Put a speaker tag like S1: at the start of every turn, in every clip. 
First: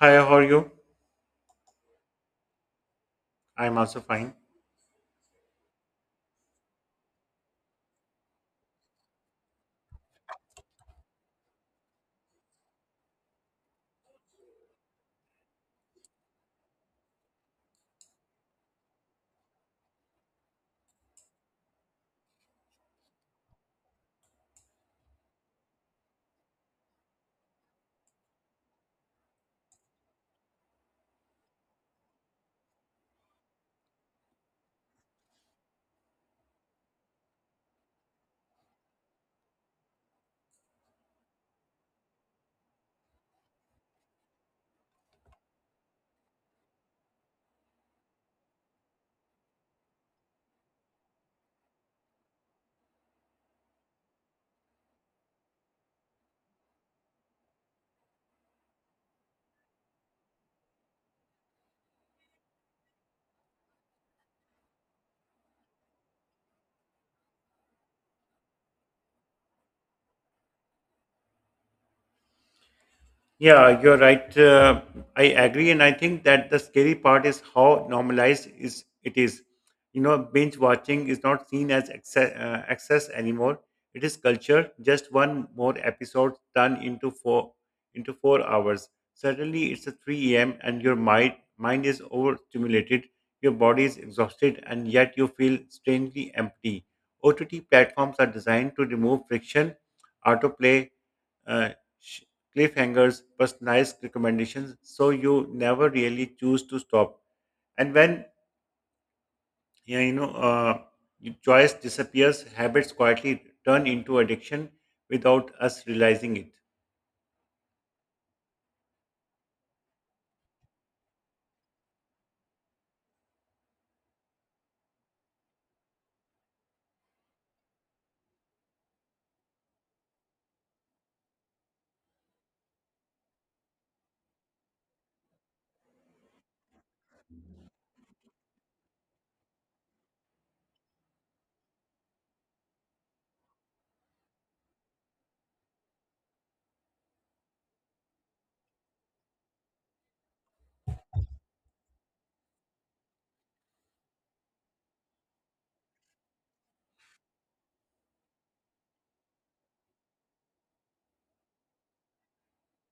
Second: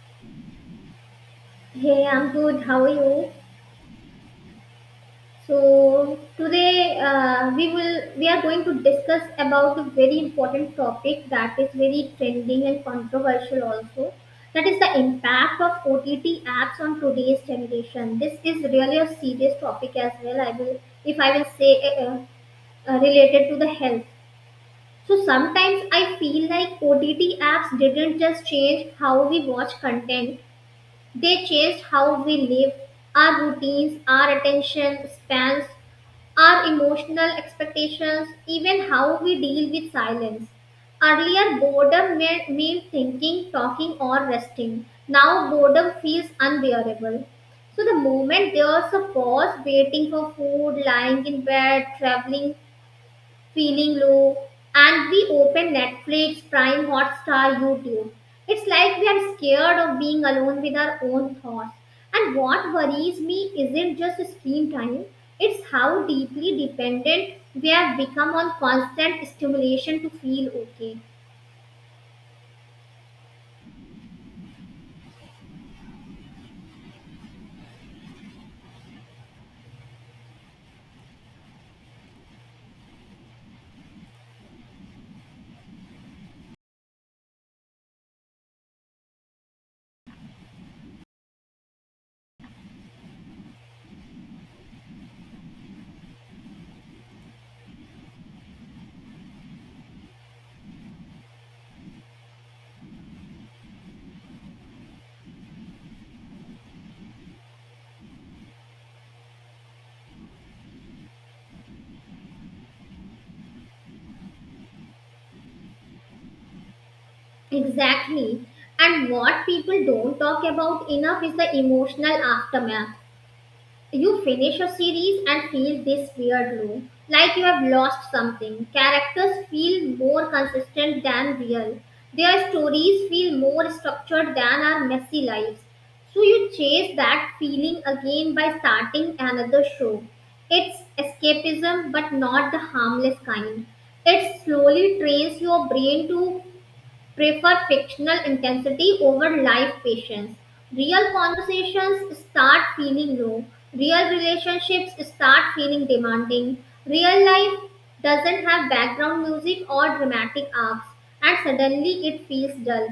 S1: Hi, how are you?
S2: Hey, I'm good. How are you?
S1: I'm also fine.
S2: So today we are going to discuss about a very important topic that is very trending and controversial also. That is the impact of OTT apps on today's generation. This is really a serious topic as well. I will if I will say uh, uh, Related to the health. So sometimes I feel like OTT apps didn't just change how we watch content. They changed how we live, our routines, our attention spans, our emotional expectations, even how we deal with silence. Earlier, boredom meant thinking, talking, or resting. Now, boredom feels unbearable. So, the moment there's a pause, waiting for food, lying in bed, traveling, feeling low, and we open Netflix, Prime, Hotstar, YouTube. It's like we are scared of being alone with our own thoughts, and what worries me isn't just screen time, it's how deeply dependent we have become on constant stimulation to feel okay.
S1: Yeah, you're right. I agree, and I think that the scary part is how normalized is it is. You know, binge watching is not seen as access, access anymore. It is culture. Just one more episode done into four into 4 hours. Suddenly, it's a three a.m. and your mind is overstimulated. Your body is exhausted, and yet you feel strangely empty. OTT platforms are designed to remove friction, autoplay, uh, sh- cliffhangers, personalized recommendations, so you never really choose to stop. And when yeah, your choice disappears, habits quietly turn into addiction without us realizing it.
S2: Exactly. And what people don't talk about enough is the emotional aftermath. You finish a series and feel this weird low, like you have lost something. Characters feel more consistent than real. Their stories feel more structured than our messy lives. So you chase that feeling again by starting another show. It's escapism, but not the harmless kind. It slowly trains your brain to prefer fictional intensity over live patience. Real conversations start feeling raw. Real relationships start feeling demanding. Real life doesn't have background music or dramatic arcs, and suddenly it feels dull.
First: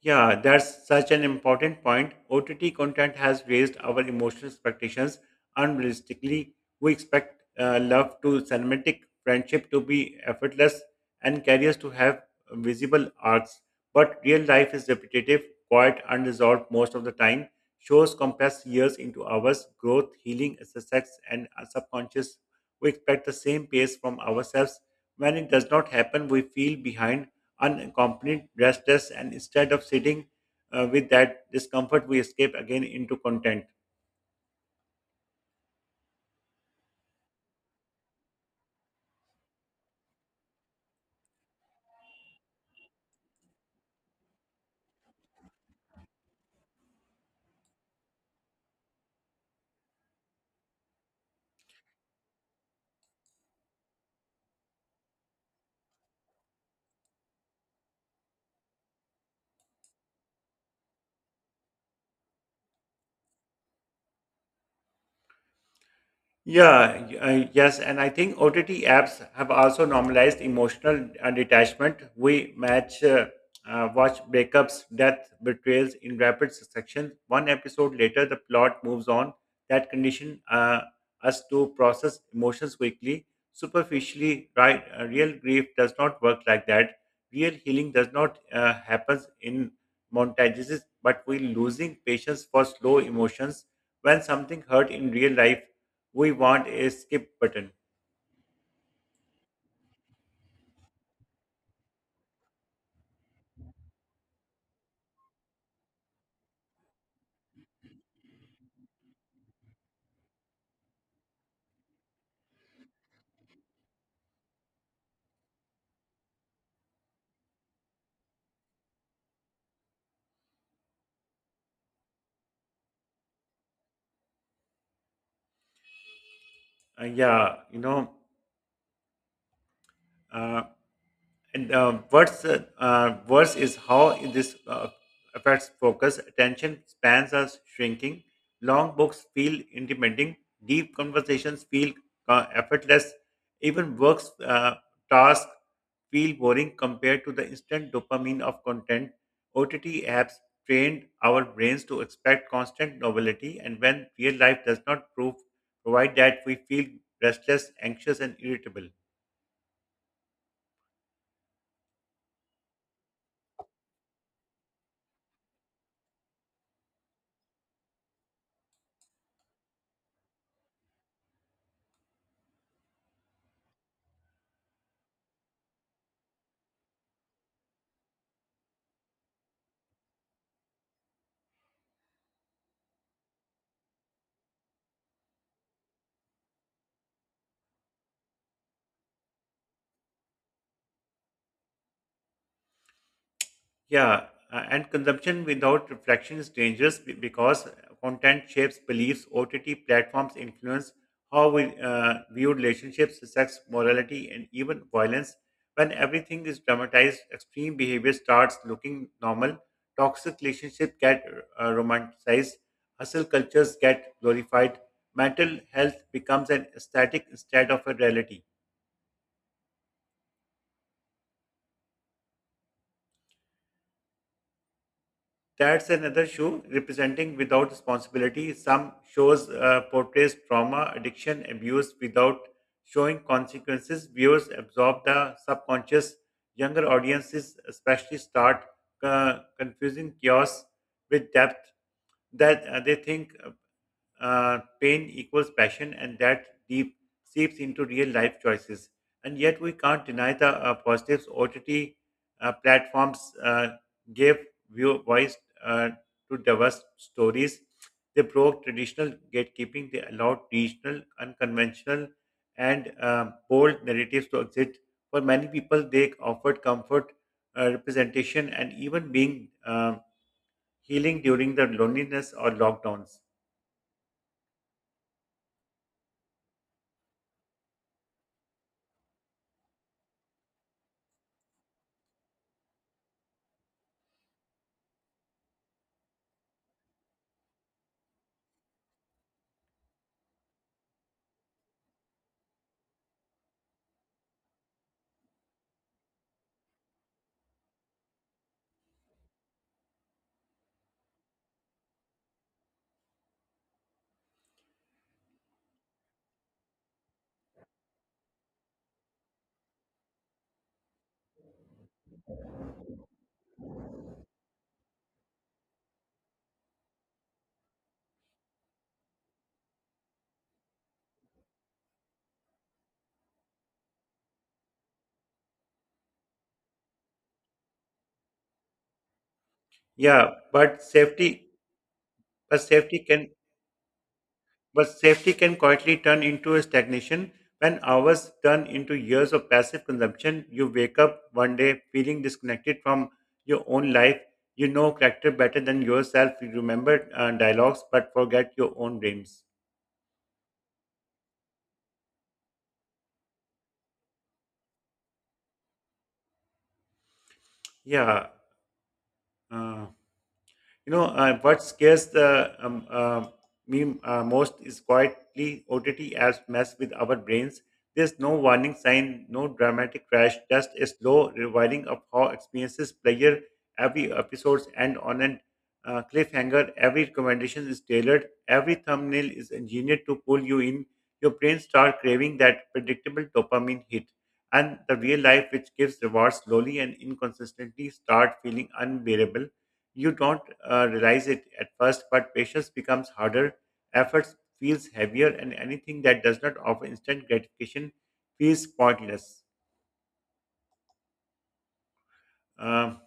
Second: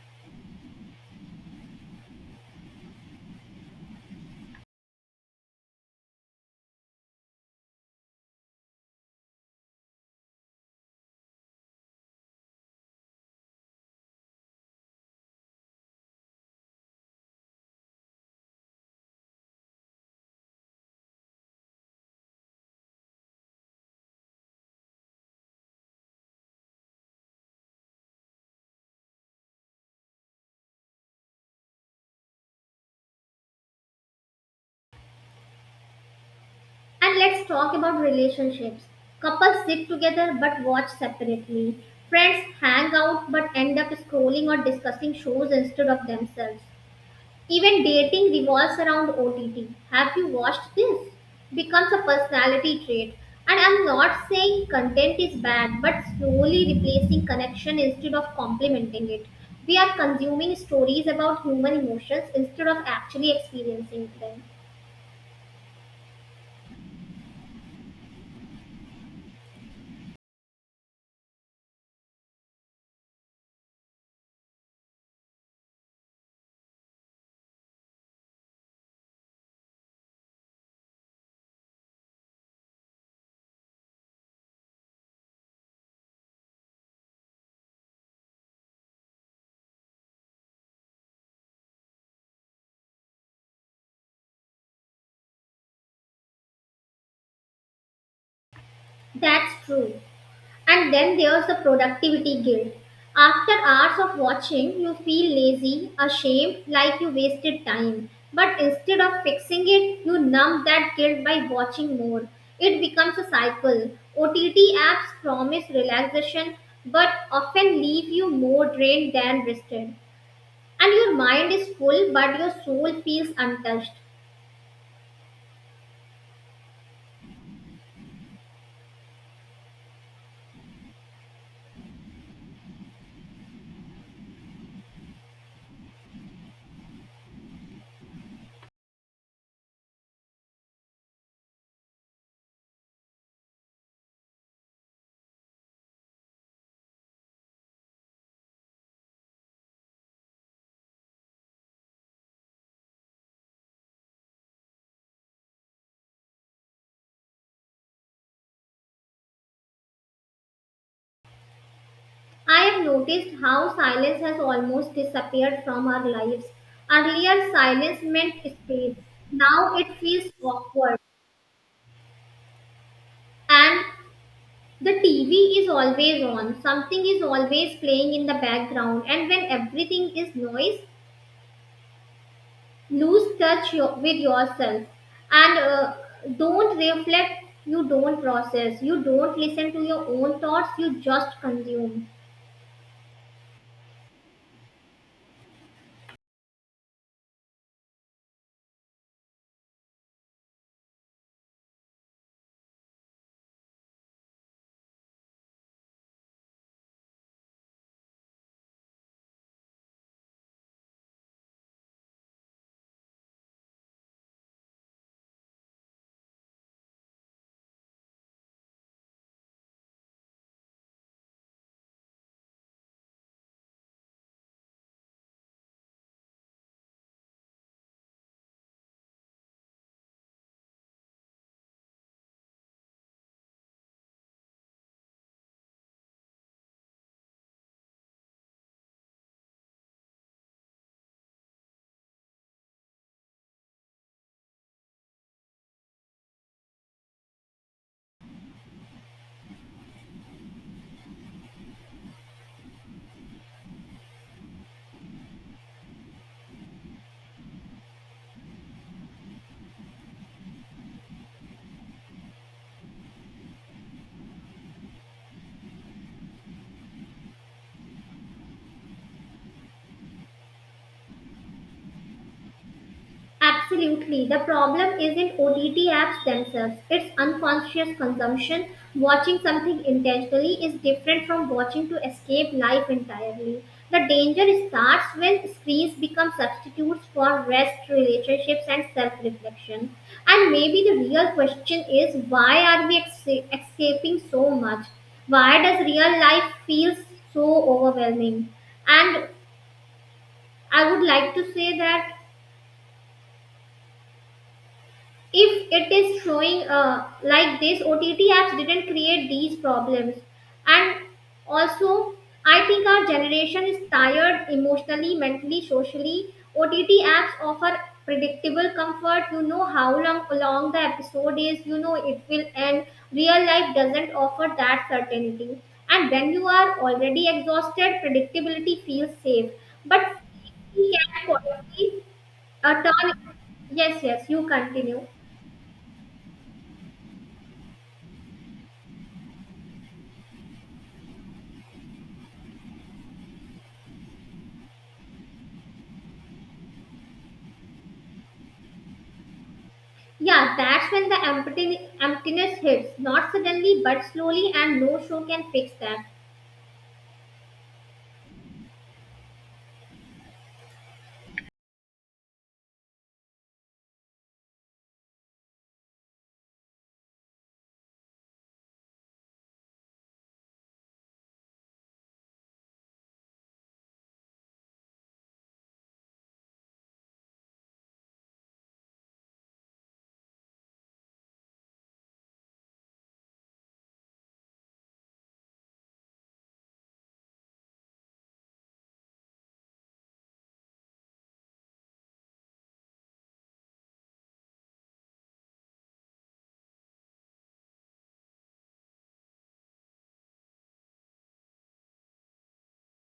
S1: Yeah, that's such an important point. OTT content has raised our emotional expectations unrealistically. We expect love to cinematic, friendship to be effortless, and careers to have visible arcs. But real life is repetitive, quiet, unresolved most of the time. Shows compress years into hours, growth, healing, success, and our subconscious. We expect the same pace from ourselves. When it does not happen, we feel behind unaccompanied restless and instead of sitting with that discomfort we escape again into content.
S2: And let's talk about relationships. Couples sit together but watch separately. Friends hang out but end up scrolling or discussing shows instead of themselves. Even dating revolves around OTT. Have you watched this? Becomes a personality trait. And I'm not saying content is bad, but slowly replacing connection instead of complementing it. We are consuming stories about human emotions instead of actually experiencing them.
S1: Yeah, yes, and I think OTT apps have also normalized emotional detachment. Watch breakups, death, betrayals in rapid succession. One episode later, the plot moves on. That condition us to process emotions quickly, superficially. Right, real grief does not work like that. Real healing does not happens in montages, but we're losing patience for slow emotions when something hurt in real life we want a skip button.
S2: That's true. And then there's the productivity guilt. After hours of watching, you feel lazy, ashamed, like you wasted time. But instead of fixing it, you numb that guilt by watching more. It becomes a cycle. OTT apps promise relaxation but often leave you more drained than rested. And your mind is full, but your soul feels untouched.
S1: Yeah, you know, uh, And what's worse is how this affects focus. Attention spans are shrinking. Long books feel intimidating. Deep conversations feel effortless. Even works tasks feel boring compared to the instant dopamine of content. OTT apps trained our brains to expect constant novelty, and when real life does not prove provide that, we feel restless, anxious, and irritable.
S2: I have noticed how silence has almost disappeared from our lives. Earlier, silence meant space. Now it feels awkward. And the TV is always on. Something is always playing in the background. And when everything is noise, lose touch your, with yourself. And Don't reflect. You don't process. You don't listen to your own thoughts. You just consume.
S1: Yeah, and consumption without reflection is dangerous because content shapes beliefs. OTT platforms influence how we view relationships, sex, morality, and even violence. When everything is dramatized, extreme behavior starts looking normal. Toxic relationships get romanticized. Hustle cultures get glorified. Mental health becomes an aesthetic instead of a reality. That's another shoe representing without responsibility. Some shows portrays trauma, addiction, abuse without showing consequences. Viewers absorb the subconscious. Younger audiences, especially, start confusing chaos with depth. That they think pain equals passion, and that deep seeps into real life choices. And yet, we can't deny the positives OTT platforms gave view voice uh, to diverse stories. They broke traditional gatekeeping. They allowed regional, unconventional, and bold narratives to exist. For many people, they offered comfort, representation, and even being healing during the loneliness or lockdowns.
S2: Absolutely. The problem isn't OTT apps themselves, it's unconscious consumption. Watching something intentionally is different from watching to escape life entirely. The danger starts when screens become substitutes for rest, relationships, and self reflection. And maybe the real question is why are we escaping so much? Why does real life feel so overwhelming? And I would like to say that if it is showing like this, OTT apps didn't create these problems, and also I think our generation is tired emotionally, mentally, socially. OTT apps offer predictable comfort. You know how long the episode is. You know it will end. Real life doesn't offer that certainty, and when you are already exhausted, predictability feels safe, but
S1: Yeah, but
S2: safety can
S1: safety,
S2: quality
S1: but
S2: a
S1: safety
S2: turn.
S1: can,
S2: Yes, yes, you
S1: but
S2: continue.
S1: safety can quietly turn into a stagnation. When hours turn into years of passive consumption, you wake up one day feeling disconnected from your own life. You know character better than yourself. You remember dialogues, but forget your own dreams.
S2: Yeah, that's when the emptiness hits. Not suddenly, but slowly, and no show can fix that.
S1: Yeah. uh, You know, what scares the, me most is quietly OTT apps mess with our brains. There's no warning sign, no dramatic crash, just a slow rewinding of how experiences player every episodes end on an cliffhanger. Every recommendation is tailored. Every thumbnail is engineered to pull you in. Your brain start craving that predictable dopamine hit. And the real life, which gives rewards slowly and inconsistently, start feeling unbearable you don't realize it at first, but patience becomes harder, efforts feels heavier, and anything that does not offer instant gratification feels pointless. Um,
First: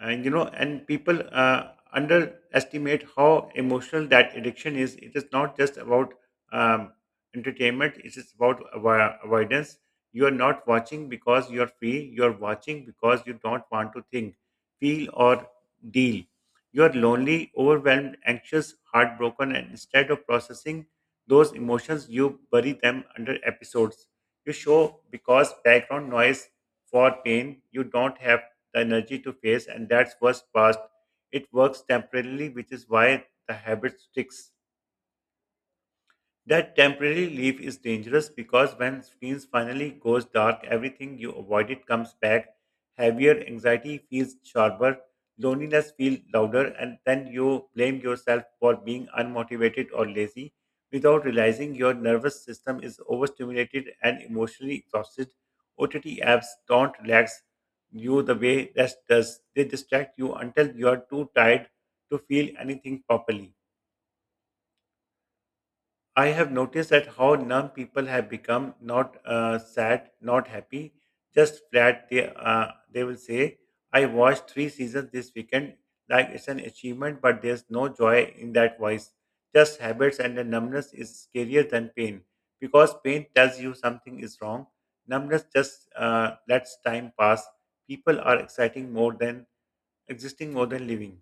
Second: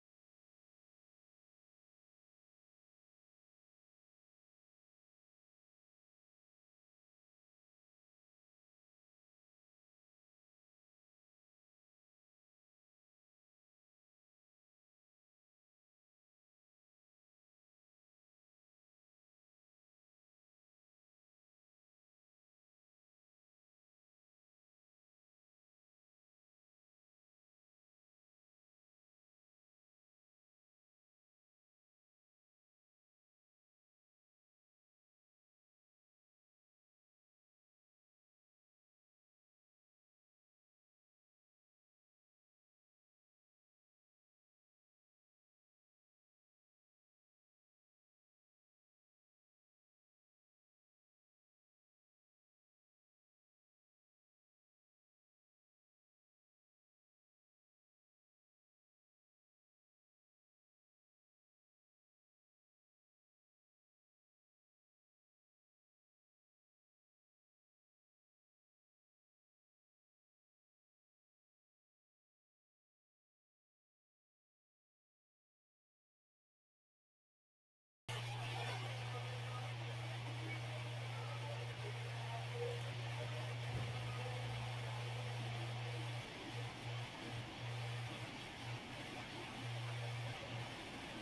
S1: and you know and people underestimate how emotional that addiction is it is not just about um, entertainment it is about avoidance. You are not watching because you are free, you are watching because you don't want to think, feel or deal. You are lonely, overwhelmed, anxious, heartbroken, and instead of processing those emotions you bury them under episodes. You show because background noise for pain you don't have the energy to face, and that's what's past. It works temporarily, which is why the habit sticks. That temporary leave is dangerous because when screens finally goes dark, everything you avoided comes back. Heavier anxiety feels sharper, loneliness feels louder, and then you blame yourself for being unmotivated or lazy without realizing your nervous system is overstimulated and emotionally exhausted. OTT apps don't relax you the way rest does. They distract you until you are too tired to feel anything properly. I have noticed that how numb people have become, not sad, not happy, just flat. They will say, "I watched 3 seasons this weekend," like it's an achievement, but there's no joy in that voice. Just habits and the numbness is scarier than pain because pain tells you something is wrong. Numbness just lets time pass. People are exciting more than existing more than living.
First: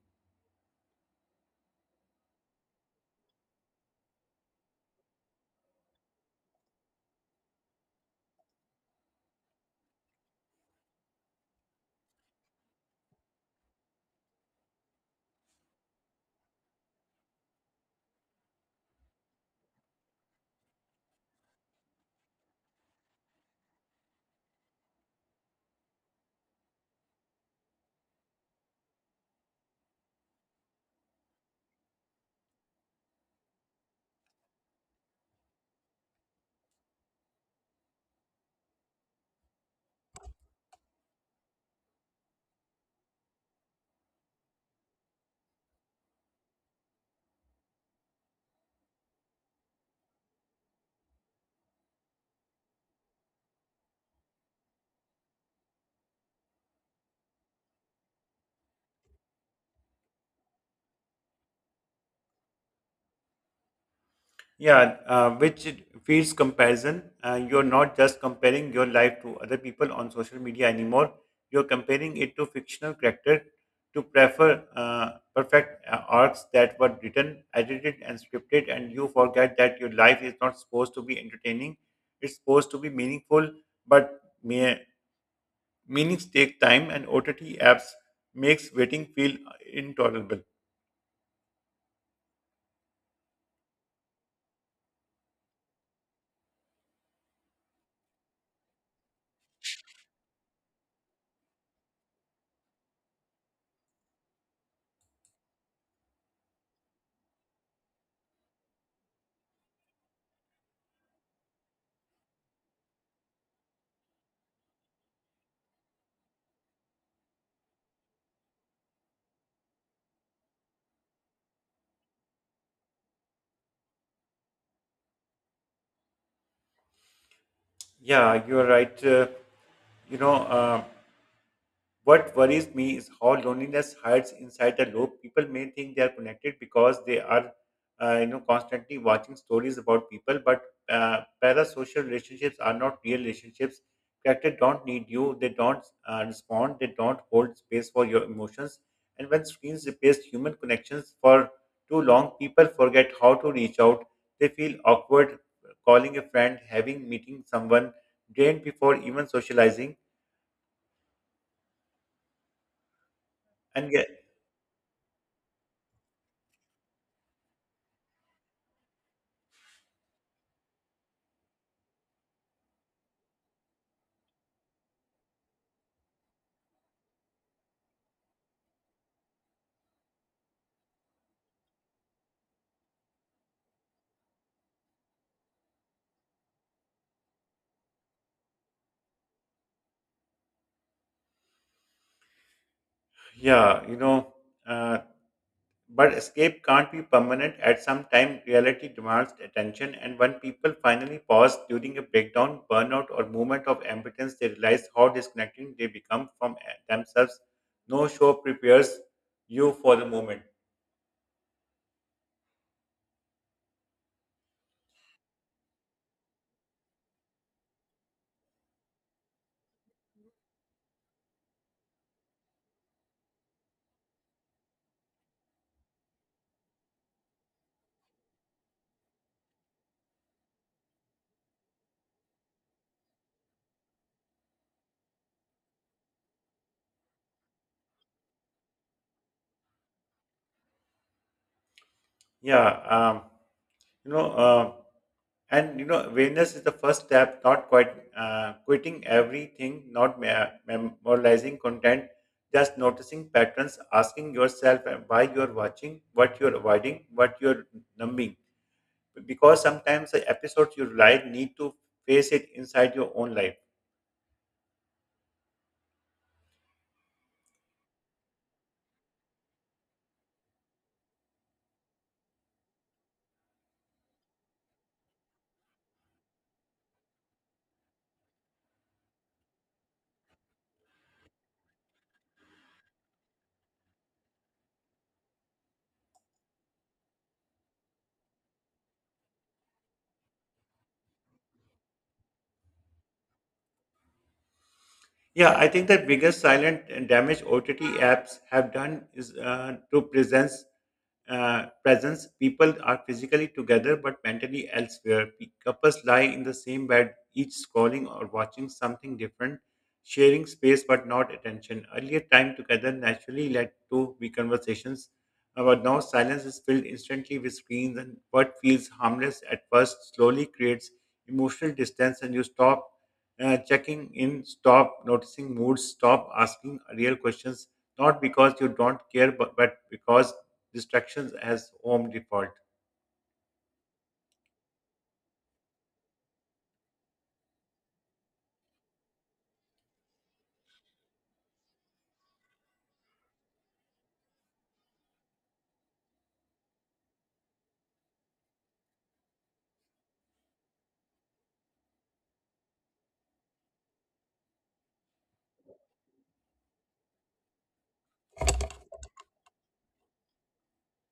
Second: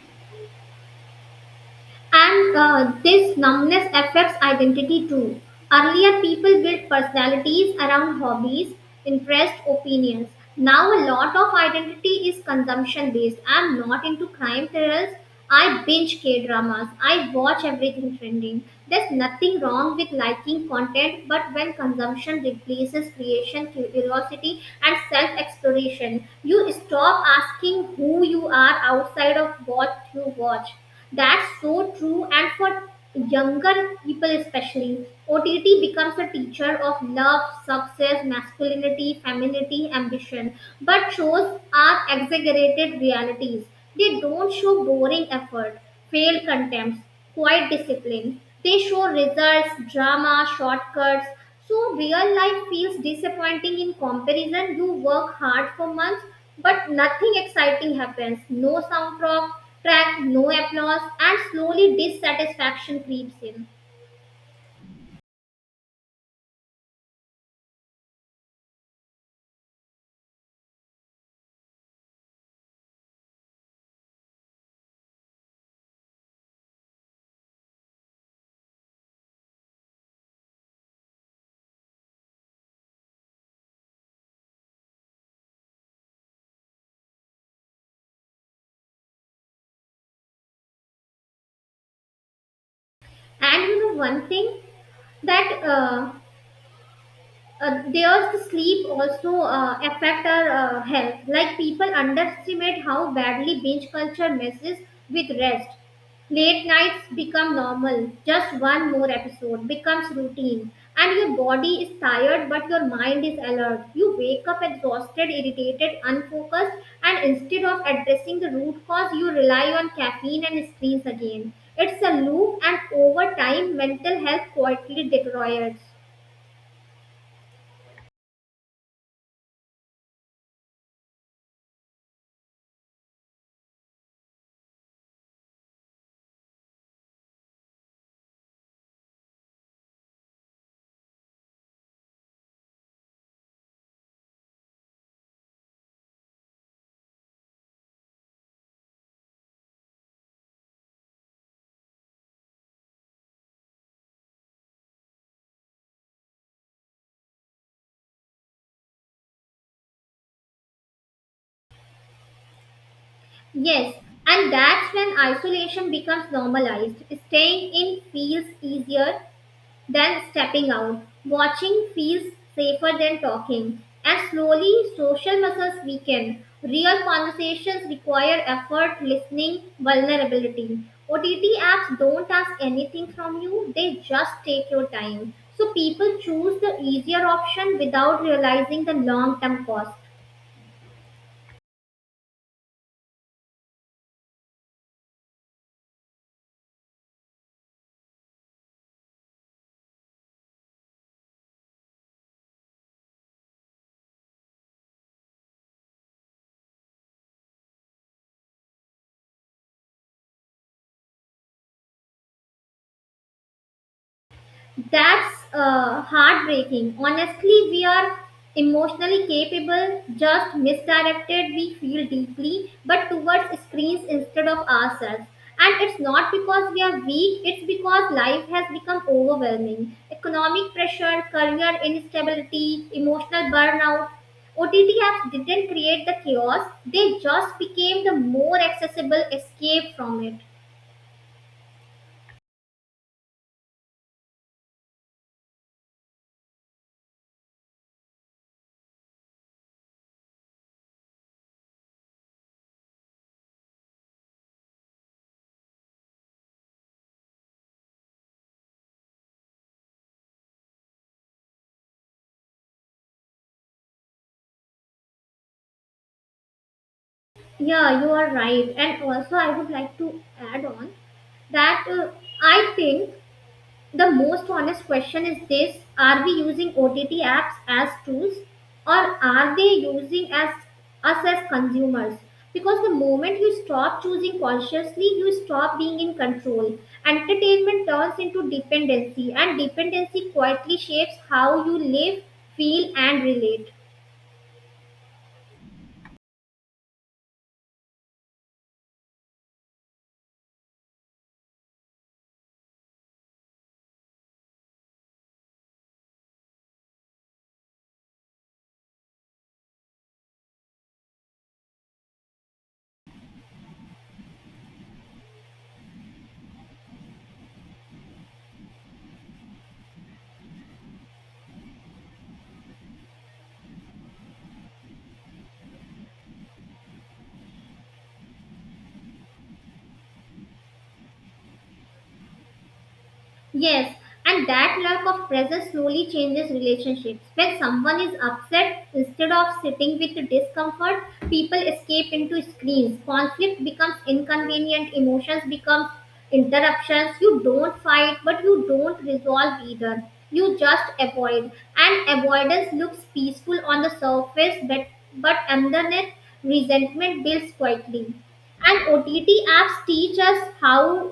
S2: And this numbness affects identity too. Earlier, people built personalities around hobbies, interests, opinions. Now, a lot of identity is consumption based. I'm not into crime thrillers. I binge K dramas. I watch everything trending. There's nothing wrong with liking content, but when consumption replaces creation, curiosity, and self exploration, you stop asking who you are outside of what you watch. That's so true, and for younger people especially, OTT becomes a teacher of love, success, masculinity, femininity, ambition, but shows are exaggerated realities. They don't show boring effort, failed contempts, quite disciplined. They show results, drama, shortcuts. So real life feels disappointing in comparison. You work hard for months, but nothing exciting happens. No soundtrack, track, no applause, and slowly dissatisfaction creeps in.
S1: Yeah, which it feeds comparison. You're not just comparing your life to other people on social media anymore. You're comparing it to fictional character to prefer perfect arcs that were written, edited, and scripted, and you forget that your life is not supposed to be entertaining. It's supposed to be meaningful, but meanings take time, and OTT apps makes waiting feel intolerable.
S2: And you know one thing, that there's the sleep also affect our health. Like people underestimate how badly binge culture messes with rest. Late nights become normal. Just one more episode becomes routine. And your body is tired, but your mind is alert. You wake up exhausted, irritated, unfocused, and instead of addressing the root cause, you rely on caffeine and screens again. It's a loop, and over time, mental health quietly deteriorates.
S1: Yeah, you're right. You know. Uh, What worries me is how loneliness hides inside the loop. People may think they are connected because they are, constantly watching stories about people, but parasocial relationships are not real relationships. Characters don't need you. They don't respond. They don't hold space for your emotions. And when screens replace human connections for too long, people forget how to reach out. They feel awkward calling a friend, having meeting someone, drained before even socializing. And
S2: Yes,
S1: ye-
S2: and that's when isolation becomes normalized. Staying in feels easier than stepping out. Watching feels safer than talking. And slowly, social muscles weaken. Real conversations require effort, listening, vulnerability. OTT apps don't ask anything from you, they just take your time. So people choose the easier option without realizing the long term cost.
S1: Yeah, uh, but escape can't be permanent. At some time, reality demands attention, and when people finally pause during a breakdown, burnout, or moment of impotence, they realize how disconnected they become from themselves. No show prepares you for the moment.
S2: That's heartbreaking. Honestly, we are emotionally capable, just misdirected. We feel deeply, but towards screens instead of ourselves. And it's not because we are weak, it's because life has become overwhelming. Economic pressure, career instability, emotional burnout. OTT apps didn't create the chaos, they just became the more accessible escape from it.
S1: Yeah, you know and you know Awareness is the first step, not quite quitting everything, not memorizing content, just noticing patterns, asking yourself why you're watching, what you're avoiding, what you're numbing, because sometimes the episodes you like need to face it inside your own life.
S2: Yeah, you are right. And also, I would like to add on that I think the most honest question is this: are we using OTT apps as tools, or are they using as us as consumers? Because the moment you stop choosing consciously, you stop being in control. Entertainment turns into dependency, and dependency quietly shapes how you live, feel, and relate.
S1: Yeah, I think the biggest silent and damage OTT apps have done is to presence. People are physically together but mentally elsewhere. Couples lie in the same bed, each scrolling or watching something different, sharing space but not attention. Earlier time together naturally led to be conversations, but now silence is filled instantly with screens, and what feels harmless at first slowly creates emotional distance, and you stop checking in, stop noticing moods, stop asking real questions, not because you don't care, but because distractions as home default.
S2: Yes, and that lack of presence slowly changes relationships. When someone is upset, instead of sitting with discomfort, people escape into screens. Conflict becomes inconvenient, emotions become interruptions. You don't fight, but you don't resolve either. You just avoid. And avoidance looks peaceful on the surface, but underneath, resentment builds quietly. And OTT apps teach us how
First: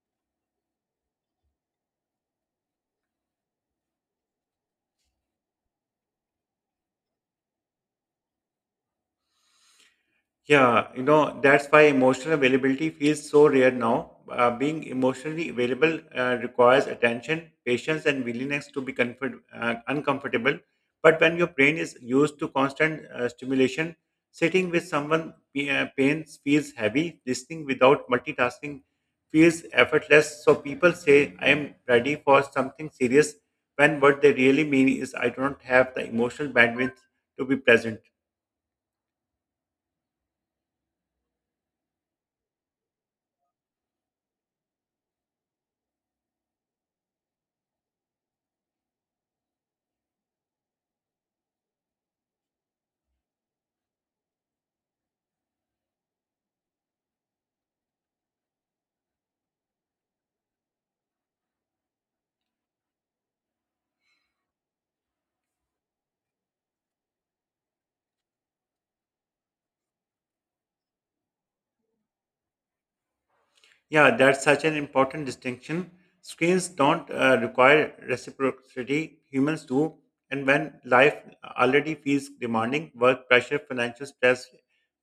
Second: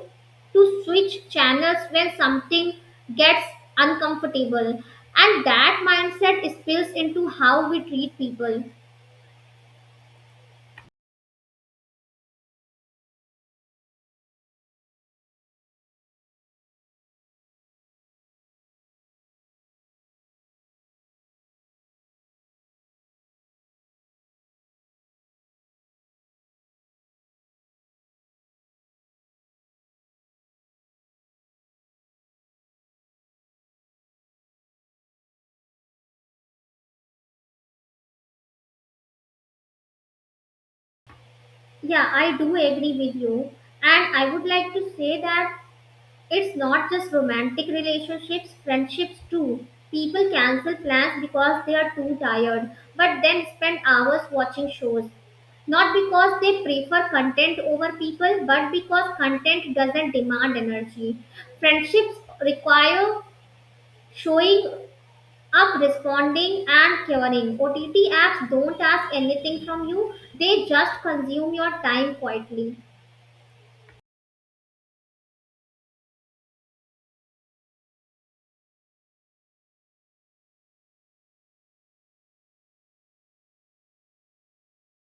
S2: to switch channels when something gets uncomfortable, and that mindset spills into how we treat people.
S1: Yeah, you know, that's why emotional availability feels so rare now. Being emotionally available requires attention, patience, and willingness to be uncomfortable. But when your brain is used to constant stimulation, sitting with someone pains feels heavy. Listening without multitasking feels effortless. So people say, "I am ready for something serious," when what they really mean is, "I don't have the emotional bandwidth to be present."
S2: Yeah, I do agree with you, and I would like to say that it's not just romantic relationships, friendships too. People cancel plans because they are too tired, but then spend hours watching shows, not because they prefer content over people, but because content doesn't demand energy. Friendships require showing up, responding, and caring. OTT apps don't ask anything from you, they just consume your time quietly.
S1: Yeah, that's such an important distinction. Screens don't require reciprocity, humans do. And when life already feels demanding, work pressure, financial stress,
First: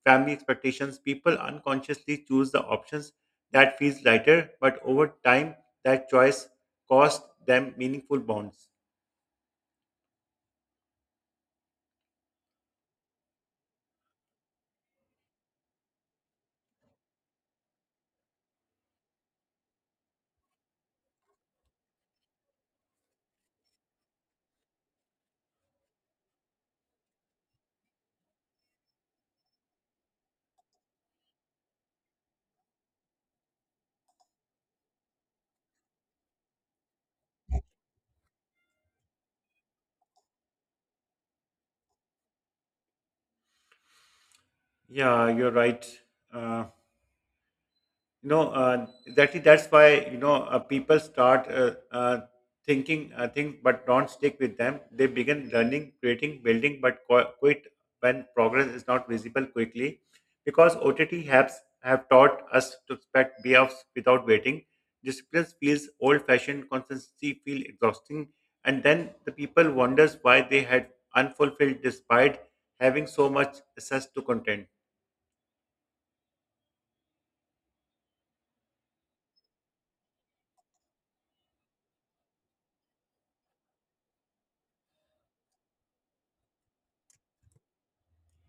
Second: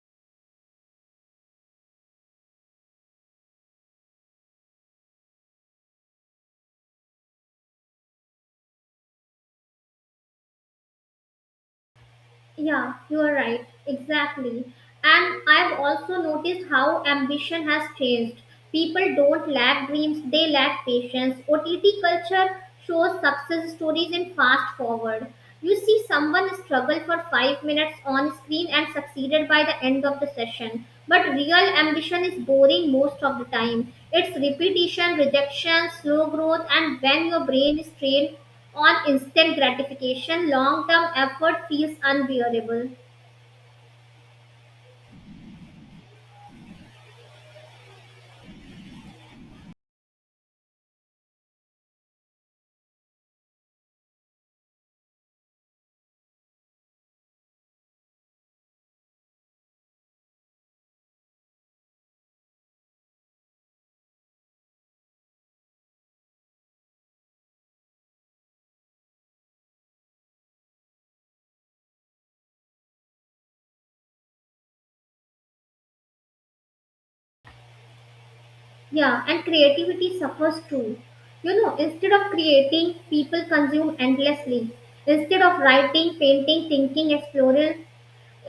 S1: family expectations, people unconsciously choose the options that feels lighter, but over time, that choice costs them meaningful bonds.
S2: Yeah, you are right. Exactly. And I've also noticed how ambition has changed. People don't lack dreams, they lack patience. OTT culture shows success stories in fast forward. You see someone struggle for 5 minutes on screen and succeeded by the end of the session. But real ambition is boring most of the time. It's repetition, rejection, slow growth, and when your brain is trained on instant gratification, long term effort feels unbearable.
S1: Yeah, you're right. Uh, exactly that's why people start think but don't stick with them they begin learning creating building but quit when progress is not visible quickly because OTT helps have taught us to expect payoffs without waiting discipline feels old fashioned consistency feels exhausting and then the people wonders why they had unfulfilled despite having so much access to content.
S2: Yeah, and creativity suffers too. You know, instead of creating, people consume endlessly. Instead of writing, painting, thinking, exploring,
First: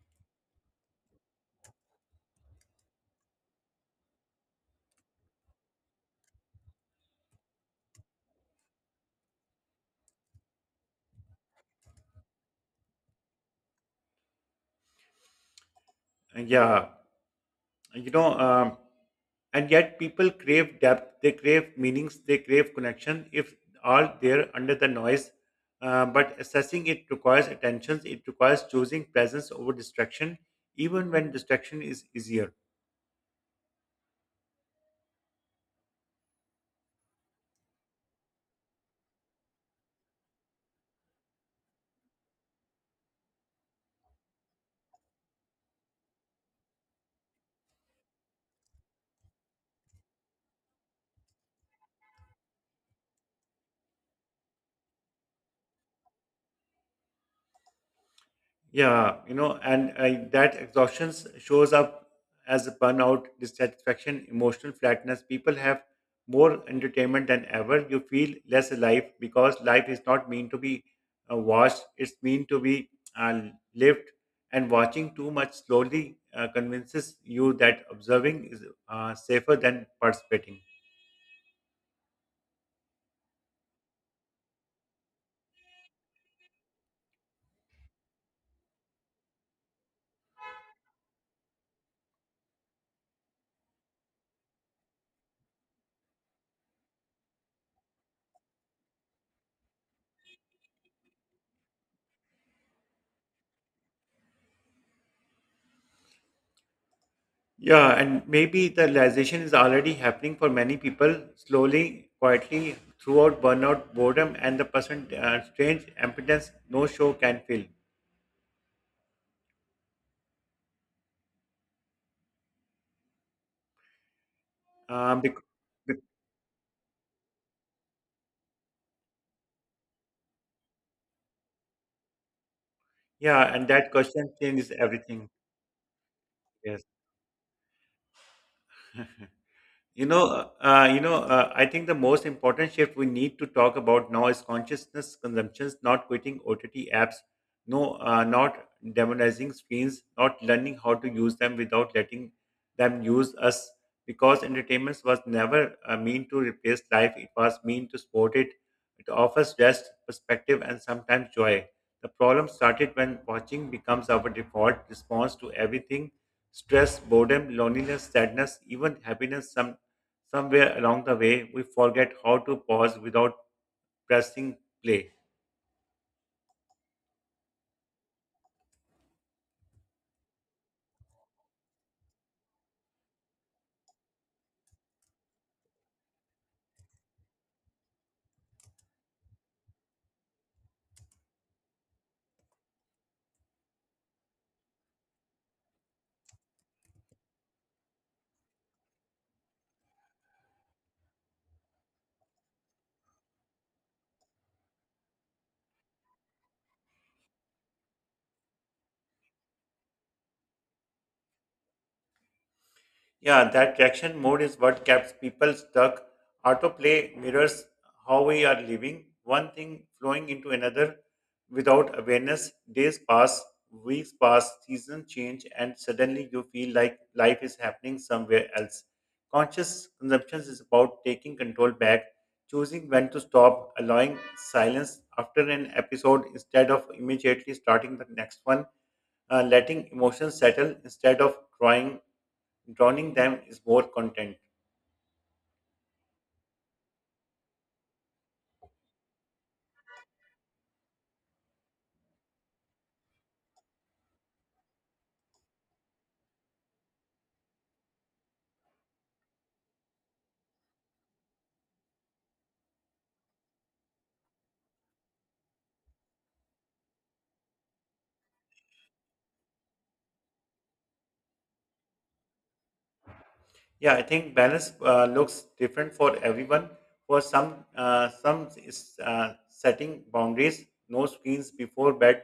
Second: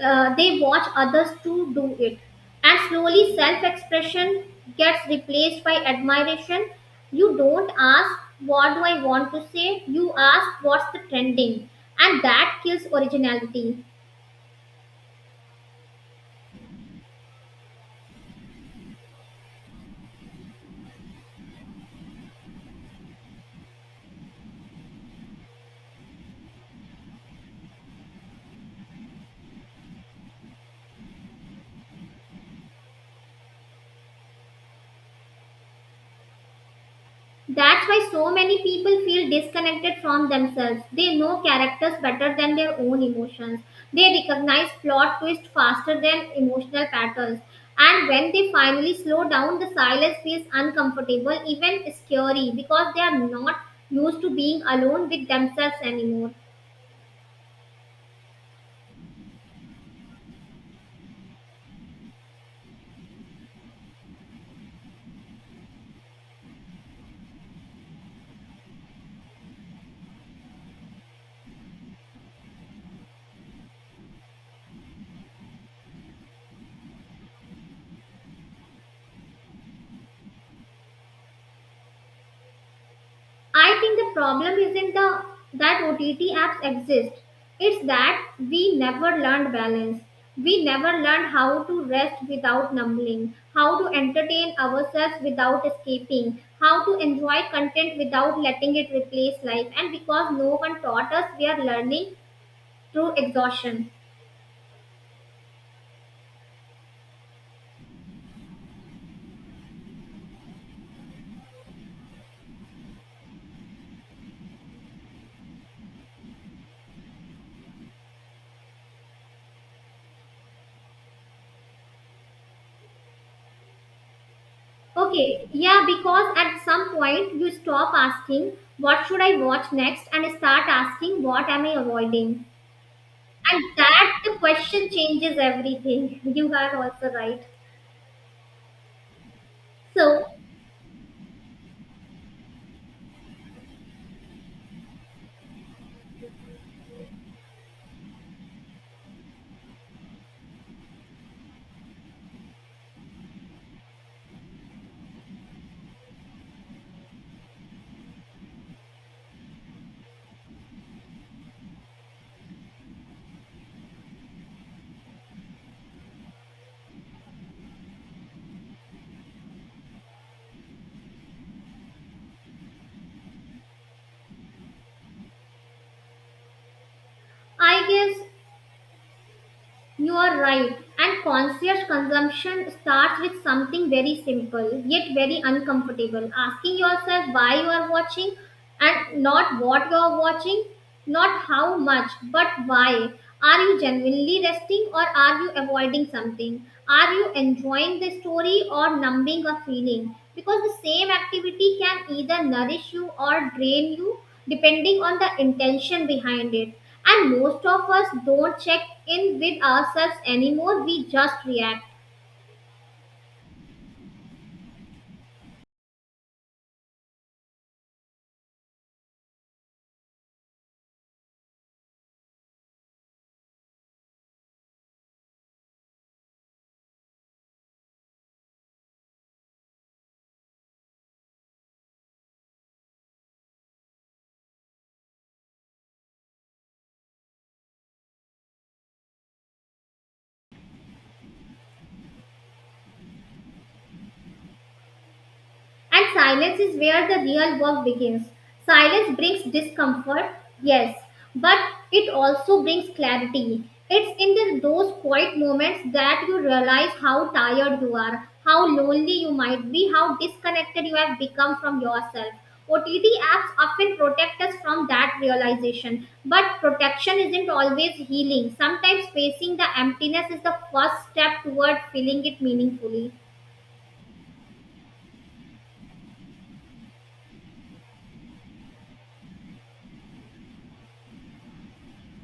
S2: they watch others to do it. And slowly, self expression gets replaced by admiration. You don't ask, "What do I want to say?" You ask, "What's the trending?" And that kills originality.
S1: And yeah you know And yet people crave depth, they crave meanings, they crave connection if all there under the noise. But assessing it requires attention, it requires choosing presence over distraction even when distraction is easier.
S2: That's why so many people feel disconnected from themselves. They know characters better than their own emotions. They recognize plot twists faster than emotional patterns. And when they finally slow down, the silence feels uncomfortable, even scary, because they are not used to being alone with themselves anymore.
S1: Yeah, you know, and that exhaustion shows up as burnout, dissatisfaction, emotional flatness. People have more entertainment than ever. You feel less alive because life is not meant to be watched, it's meant to be uh, lived. And watching too much slowly convinces you that observing is safer than participating.
S2: I think the problem isn't the that OTT apps exist. It's that we never learned balance. We never learned how to rest without numbing, how to entertain ourselves without escaping, how to enjoy content without letting it replace life. And because no one taught us, we are learning through exhaustion.
S1: Yeah, and maybe the realization is already happening for many people slowly, quietly, throughout burnout, boredom, and the person strange impotence no show can fill. Um, bec-
S2: Okay, yeah,
S1: bec-
S2: because at some point you stop asking, "What should I watch next?" and start asking, "What am I avoiding?"
S1: yeah,
S2: And
S1: and that
S2: that the
S1: question changes
S2: question
S1: everything.
S2: changes everything you are
S1: Yes.
S2: also right. So
S1: I think the most important shift we need to talk about now is consciousness consumptions, not quitting OTT apps, no, not demonizing screens, not learning how to use them without letting them use us. Because entertainment was never meant to replace life; it was meant to support it. It offers rest, perspective, and sometimes joy. The problem started when watching becomes our default response to everything stress, boredom, loneliness, sadness, even happiness. Somewhere along the way, we forget how to pause without pressing play.
S2: I guess you are right, and conscious consumption starts with something very simple yet very uncomfortable: asking yourself why you are watching, and not what you're watching, not how much, but why. Are you genuinely resting, or are you avoiding something? Are you enjoying the story or numbing a feeling? Because the same activity can either nourish you or drain you depending on the intention behind it. And most of us don't check in with ourselves anymore, we just react.
S1: Yeah, that reaction mode is what keeps people stuck. Autoplay mirrors how we are living, one thing flowing into another without awareness. Days pass, weeks pass, seasons change, and suddenly you feel like life is happening somewhere else. Conscious consumption is about taking control back, choosing when to stop, allowing silence after an episode instead of immediately starting the next one, letting emotions settle instead of trying drowning them is more content.
S2: And silence is where the real work begins. Silence brings discomfort, yes, but it also brings clarity. It's in the, those quiet moments that you realize how tired you are, how lonely you might be, how disconnected you have become from yourself. OTT apps often protect us from that realization, but protection isn't always healing. Sometimes facing the emptiness is the first step toward filling it meaningfully.
S1: Yeah, I think balance looks different for everyone. For some is setting boundaries, no screens before bed,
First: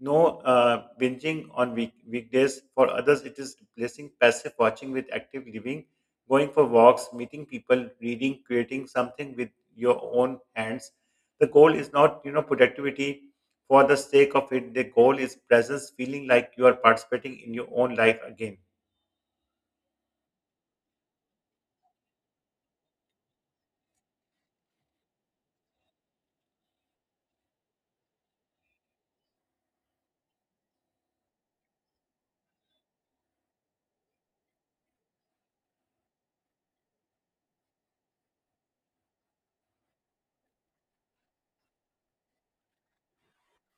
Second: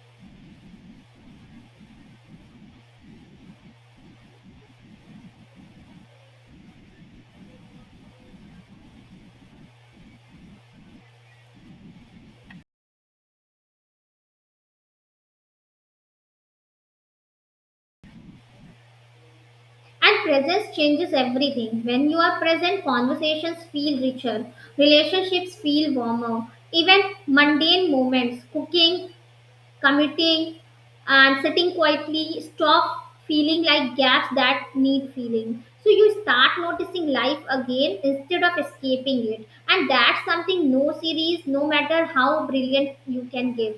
S1: no binging on weekdays. For others, it is replacing passive watching with active living, going for walks, meeting people, reading, creating something with your own hands. The goal is not, productivity for the sake of it. The goal is presence, feeling like you are participating in your own life again.
S2: And presence changes everything. When you are present, conversations feel richer, relationships feel warmer, even mundane moments, cooking, commuting, and sitting quietly stop feeling like gaps that need feeling. So you start noticing life again instead of escaping it. And that's something no series, no matter how brilliant, you can give.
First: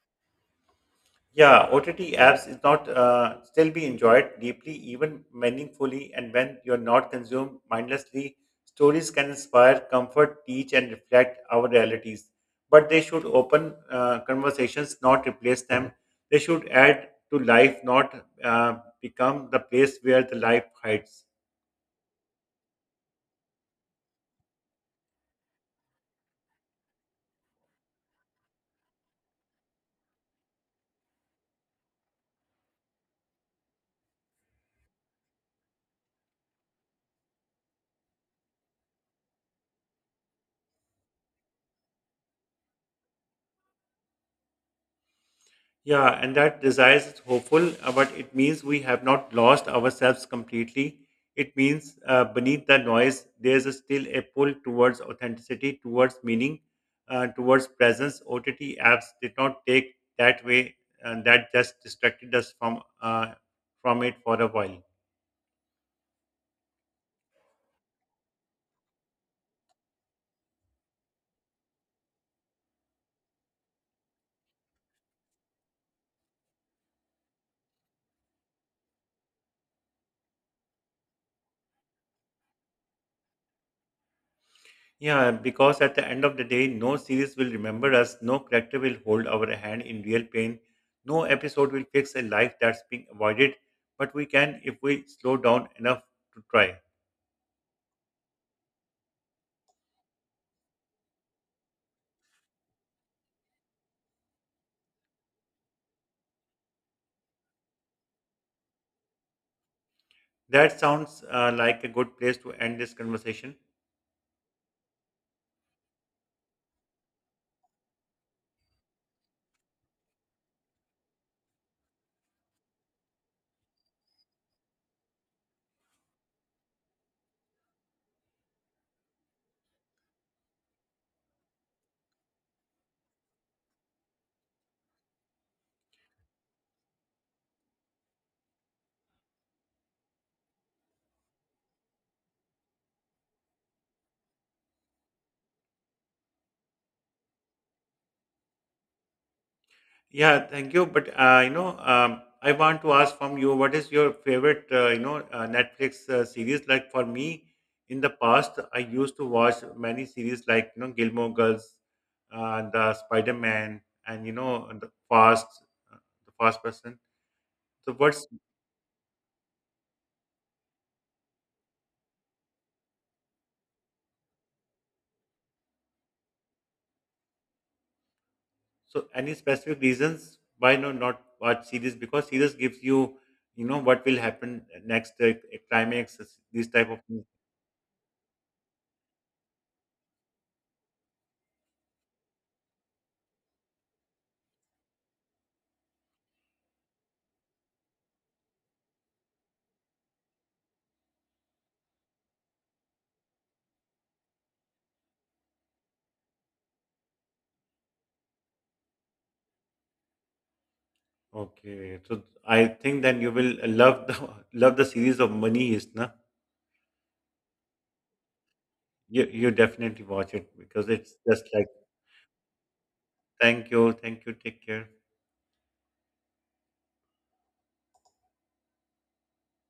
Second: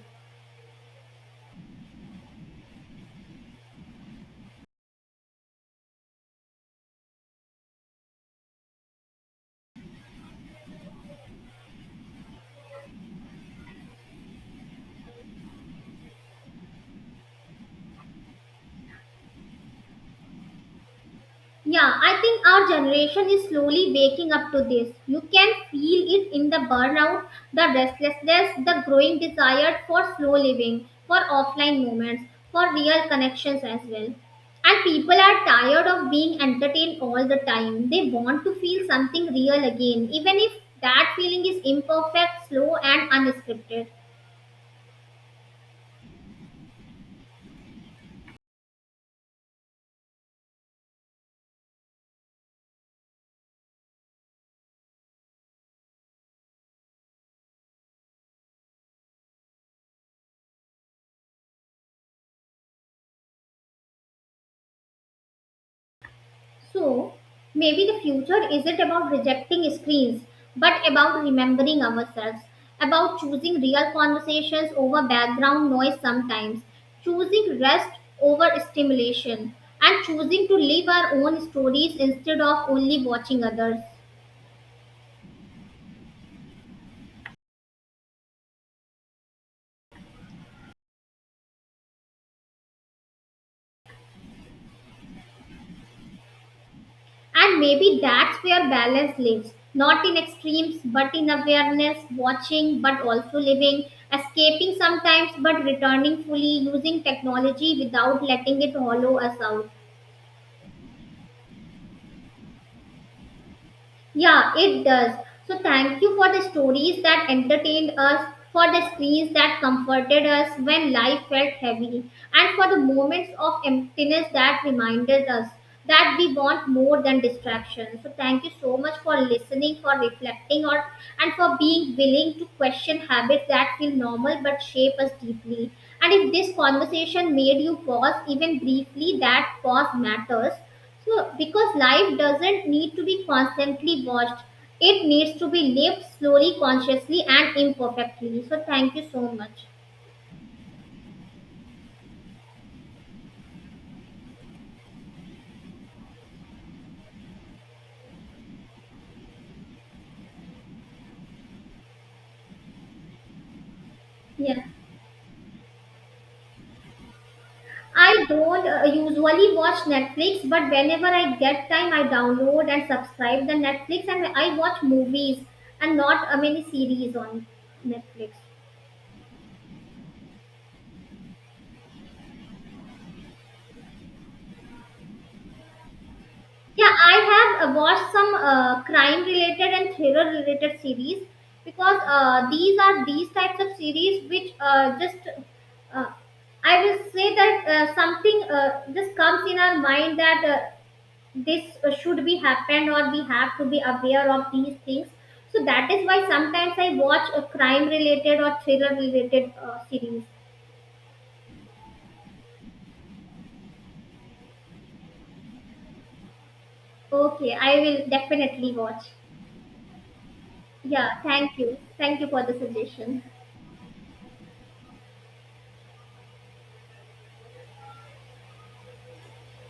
S1: Yeah, OTT apps is not still be enjoyed deeply, even meaningfully, and when you're not consumed mindlessly, stories can inspire, comfort, teach, and reflect our realities. But they should open conversations, not replace them. They should add to life, not become the place where the life hides.
S2: Yeah, I think our generation is slowly waking up to this. You can feel it in the burnout, the restlessness, the growing desire for slow living, for offline moments, for real connections as well. And people are tired of being entertained all the time. They want to feel something real again, even if that feeling is imperfect, slow, and unscripted.
S1: Yeah, and that desire is hopeful, but it means we have not lost ourselves completely. It means beneath the noise, there is a still a pull towards authenticity, towards meaning, towards presence. OTT apps did not take that way, and that just distracted us from it for a while.
S2: So, maybe the future isn't about rejecting screens, but about remembering ourselves, about choosing real conversations over background noise sometimes, choosing rest over stimulation, and choosing to live our own stories instead of only watching others.
S1: Yeah, because at the end of the day, no series will remember us, no character will hold our hand in real pain, no episode will fix a life that's being avoided, but we can if we slow down enough to try.
S2: And maybe that's where balance lives. Not in extremes, but in awareness, watching, but also living, escaping sometimes, but returning fully, using technology without letting it hollow us out.
S1: That sounds like a good place to end this conversation.
S2: Yeah, it does. So thank you for the stories that entertained us, for the screens that comforted us when life felt heavy, and for the moments of emptiness that reminded us that we want more than distraction. So thank you so much for listening, for reflecting, or and for being willing to question habits that feel normal but shape us deeply. And if this conversation made you pause even briefly, that pause matters. So, because life doesn't need to be constantly watched, it needs to be lived slowly, consciously, and imperfectly. So, thank you so much.
S1: Yeah, thank you. But I want to ask from you, what is your favorite, Netflix series? Like for me, in the past, I used to watch many series like Gilmore Girls, the Spider Man, and
S2: Yeah,
S1: uh, the Fast Person. So
S2: I
S1: what's
S2: don't usually watch Netflix, but whenever I get time, I download and subscribe the Netflix, and I watch movies and not many series on Netflix.
S1: so any specific reasons why no not watch series? Because series gives you, what will happen next, climax, these type
S2: Yeah,
S1: of things.
S2: I have watched some crime related and thriller related series because these are these types of series which just uh, I will say that something just comes in our mind that this should be happened or we have to be aware of these things. So that is why sometimes I watch a crime related or thriller related series.
S1: Okay, so I think then you will love the love the series of Money Heist, na?
S2: Okay, I will definitely watch.
S1: You definitely watch it because it's
S2: Yeah,
S1: just
S2: thank
S1: like
S2: you. Thank you for the suggestion.
S1: thank you, take care.